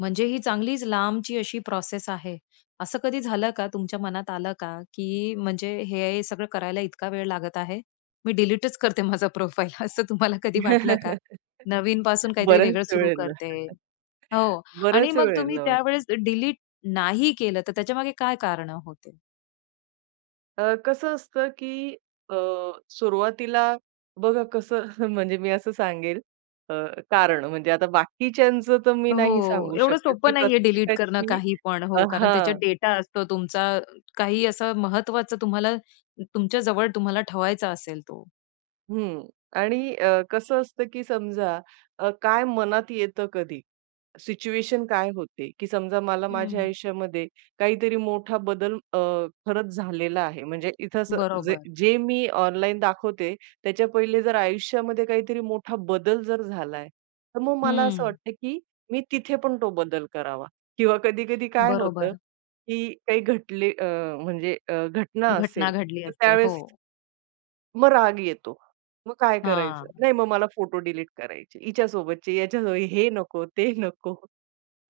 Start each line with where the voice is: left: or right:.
left: म्हणजे ही चांगलीच लांबची अशी प्रोसेस आहे. असं कधी झालं का, तुमच्या मनात आलं का, की म्हणजे हे सगळं करायला इतका वेळ लागत आहे? मी डिलीटच करते माझा प्रोफाइल असं तुम्हाला कधी वाटलं का? नवीनपासून काहीतरी
right: बऱ्याच
left: वेगळं सुरू
right: वेळेला
left: करते. हो. आणि
right: बराच
left: मग तुम्ही
right: वेळेला वाटतं.
left: त्यावेळेस डिलीट नाही केलं, तर त्याच्यामागे काय कारणं होती?
right: अ, कसं असतं, की अ, सुरुवातीला बघा कसं म्हणजे मी असं सांगेल, अ, कारण म्हणजे आता बाकीच्यांचं तर मी नाही
left: हो,
right: सांगू
left: एवढं
right: शकत,
left: सोपं
right: की
left: नाहीये डिलीट करणं
right: प्रत्येकाची
left: काहीपण.
right: अ,
left: हो, कारण त्याच्यात
right: हां.
left: डेटा असतो तुमचा. काही असं महत्त्वाचं, तुम्हाला तुमच्या जवळ, तुम्हाला ठेवायचं असेल तो.
right: हं. आणि अ, कसं असतं, की समजा अ, काय मनात येतं कधी, सिच्युएशन काय होते, की समजा मला माझ्या
left: हं.
right: आयुष्यामध्ये काहीतरी मोठा बदल, अ, खरंच झालेला आहे. म्हणजे इथे असं जे
left: बरोबर.
right: जे मी ऑनलाईन दाखवते, त्याच्या पहिले जर आयुष्यामध्ये काहीतरी मोठा बदल जर झालाय, तर मग मला असं
left: हं.
right: वाटतं, की मी तिथे पण तो बदल करावा किंवा कधी-कधी काय होतं,
left: बरोबर.
right: की काही घटले अ, म्हणजे अ, घटना
left: घटना
right: असेल,
left: घडली
right: तर
left: असते.
right: त्यावेळेस
left: हो.
right: मग राग येतो. मग काय करायचं?
left: हां.
right: नाही, मग मला फोटो डिलीट करायचे हिच्यासोबतचे, याच्या हे नको, ते नको.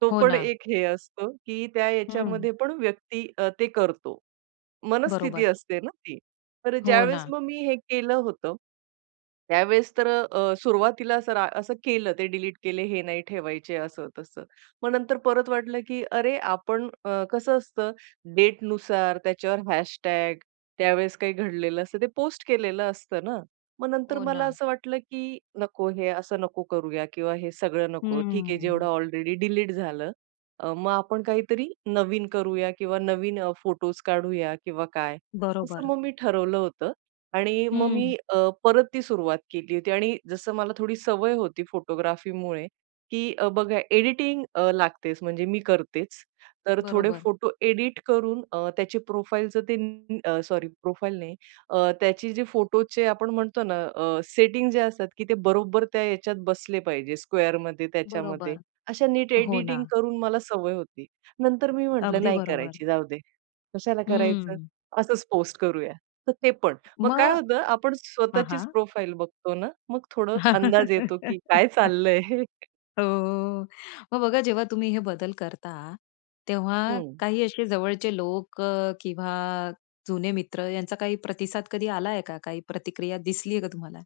right: तो
left: हो
right: पण
left: ना.
right: एक हे असतो, की त्या
left: हं.
right: याच्यामध्ये पण व्यक्ती, अ, ते करतो. मनस्थिती
left: बरोबर.
right: असते ना ती, तर
left: हो
right: ज्यावेळेस
left: ना.
right: मग मी हे केलं होतं, त्यावेळेस तर अ, सुरुवातीला असं रा असं केलं, ते डिलीट केले, हे नाही ठेवायचे, असं तसं. मग नंतर परत वाटलं, की अरे आपण, अ, कसं असतं, डेटनुसार त्याच्यावर हॅशटॅग त्यावेळेस काही घडलेलं असतं, ते पोस्ट केलेलं असतं ना. मग नंतर
left: हो
right: मला
left: ना.
right: असं वाटलं, की नको हे असं नको करूया किंवा हे सगळं नको. ठीक आहे,
left: हम्म.
right: जेवढं ऑलरेडी डिलीट झालं. अ, मग आपण काहीतरी नवीन करूया किंवा नवीन फोटोज काढूया किंवा काय. असं
left: बरोबर.
right: मग मी ठरवलं होतं. आणि मग
left: हं.
right: मी, अ, परत ती सुरुवात केली होती आणि जसं मला थोडी सवय होती फोटोग्राफीमुळे, की बघा एडिटिंग, अ, लागतेच म्हणजे मी करतेच. तर थोडे
left: बरोबर.
right: फोटो एडिट करून, अ, त्याची प्रोफाइल जर ते, अ, सॉरी प्रोफाइल नाही. अ, त्याची जी फोटोचे आपण म्हणतो ना, अ, सेटिंग जे असतात, की ते बरोबर त्या ह्याच्यात बसले पाहिजे, स्क्वेअरमध्ये, त्याच्यामध्ये
left: बरोबर.
right: अशा नीट
left: हो ना.
right: एडिटिंग करून, मला सवय होती. नंतर मी म्हटलं,
left: अगदी
right: "नाही
left: बरोबर.
right: करायची, जाऊदे कशाला करायचं,
left: हं.
right: असंच पोस्ट करूया." तर ते पण मग
left: मग
right: काय होतं, आपण
left: हां,
right: स्वतःचीच
left: हां.
right: प्रोफाइल बघतो ना, मग थोडं अंदाज येतो, की काय चाललंय हे.
left: हो, हो, अ, मग बघा, जेव्हा तुम्ही हे बदल करता, तेव्हा
right: हं.
left: काही असे जवळचे लोक, अ, किंवा जुने मित्र यांचा काही प्रतिसाद कधी आलाय का, काही प्रतिक्रिया दिसली आहे का तुम्हाला?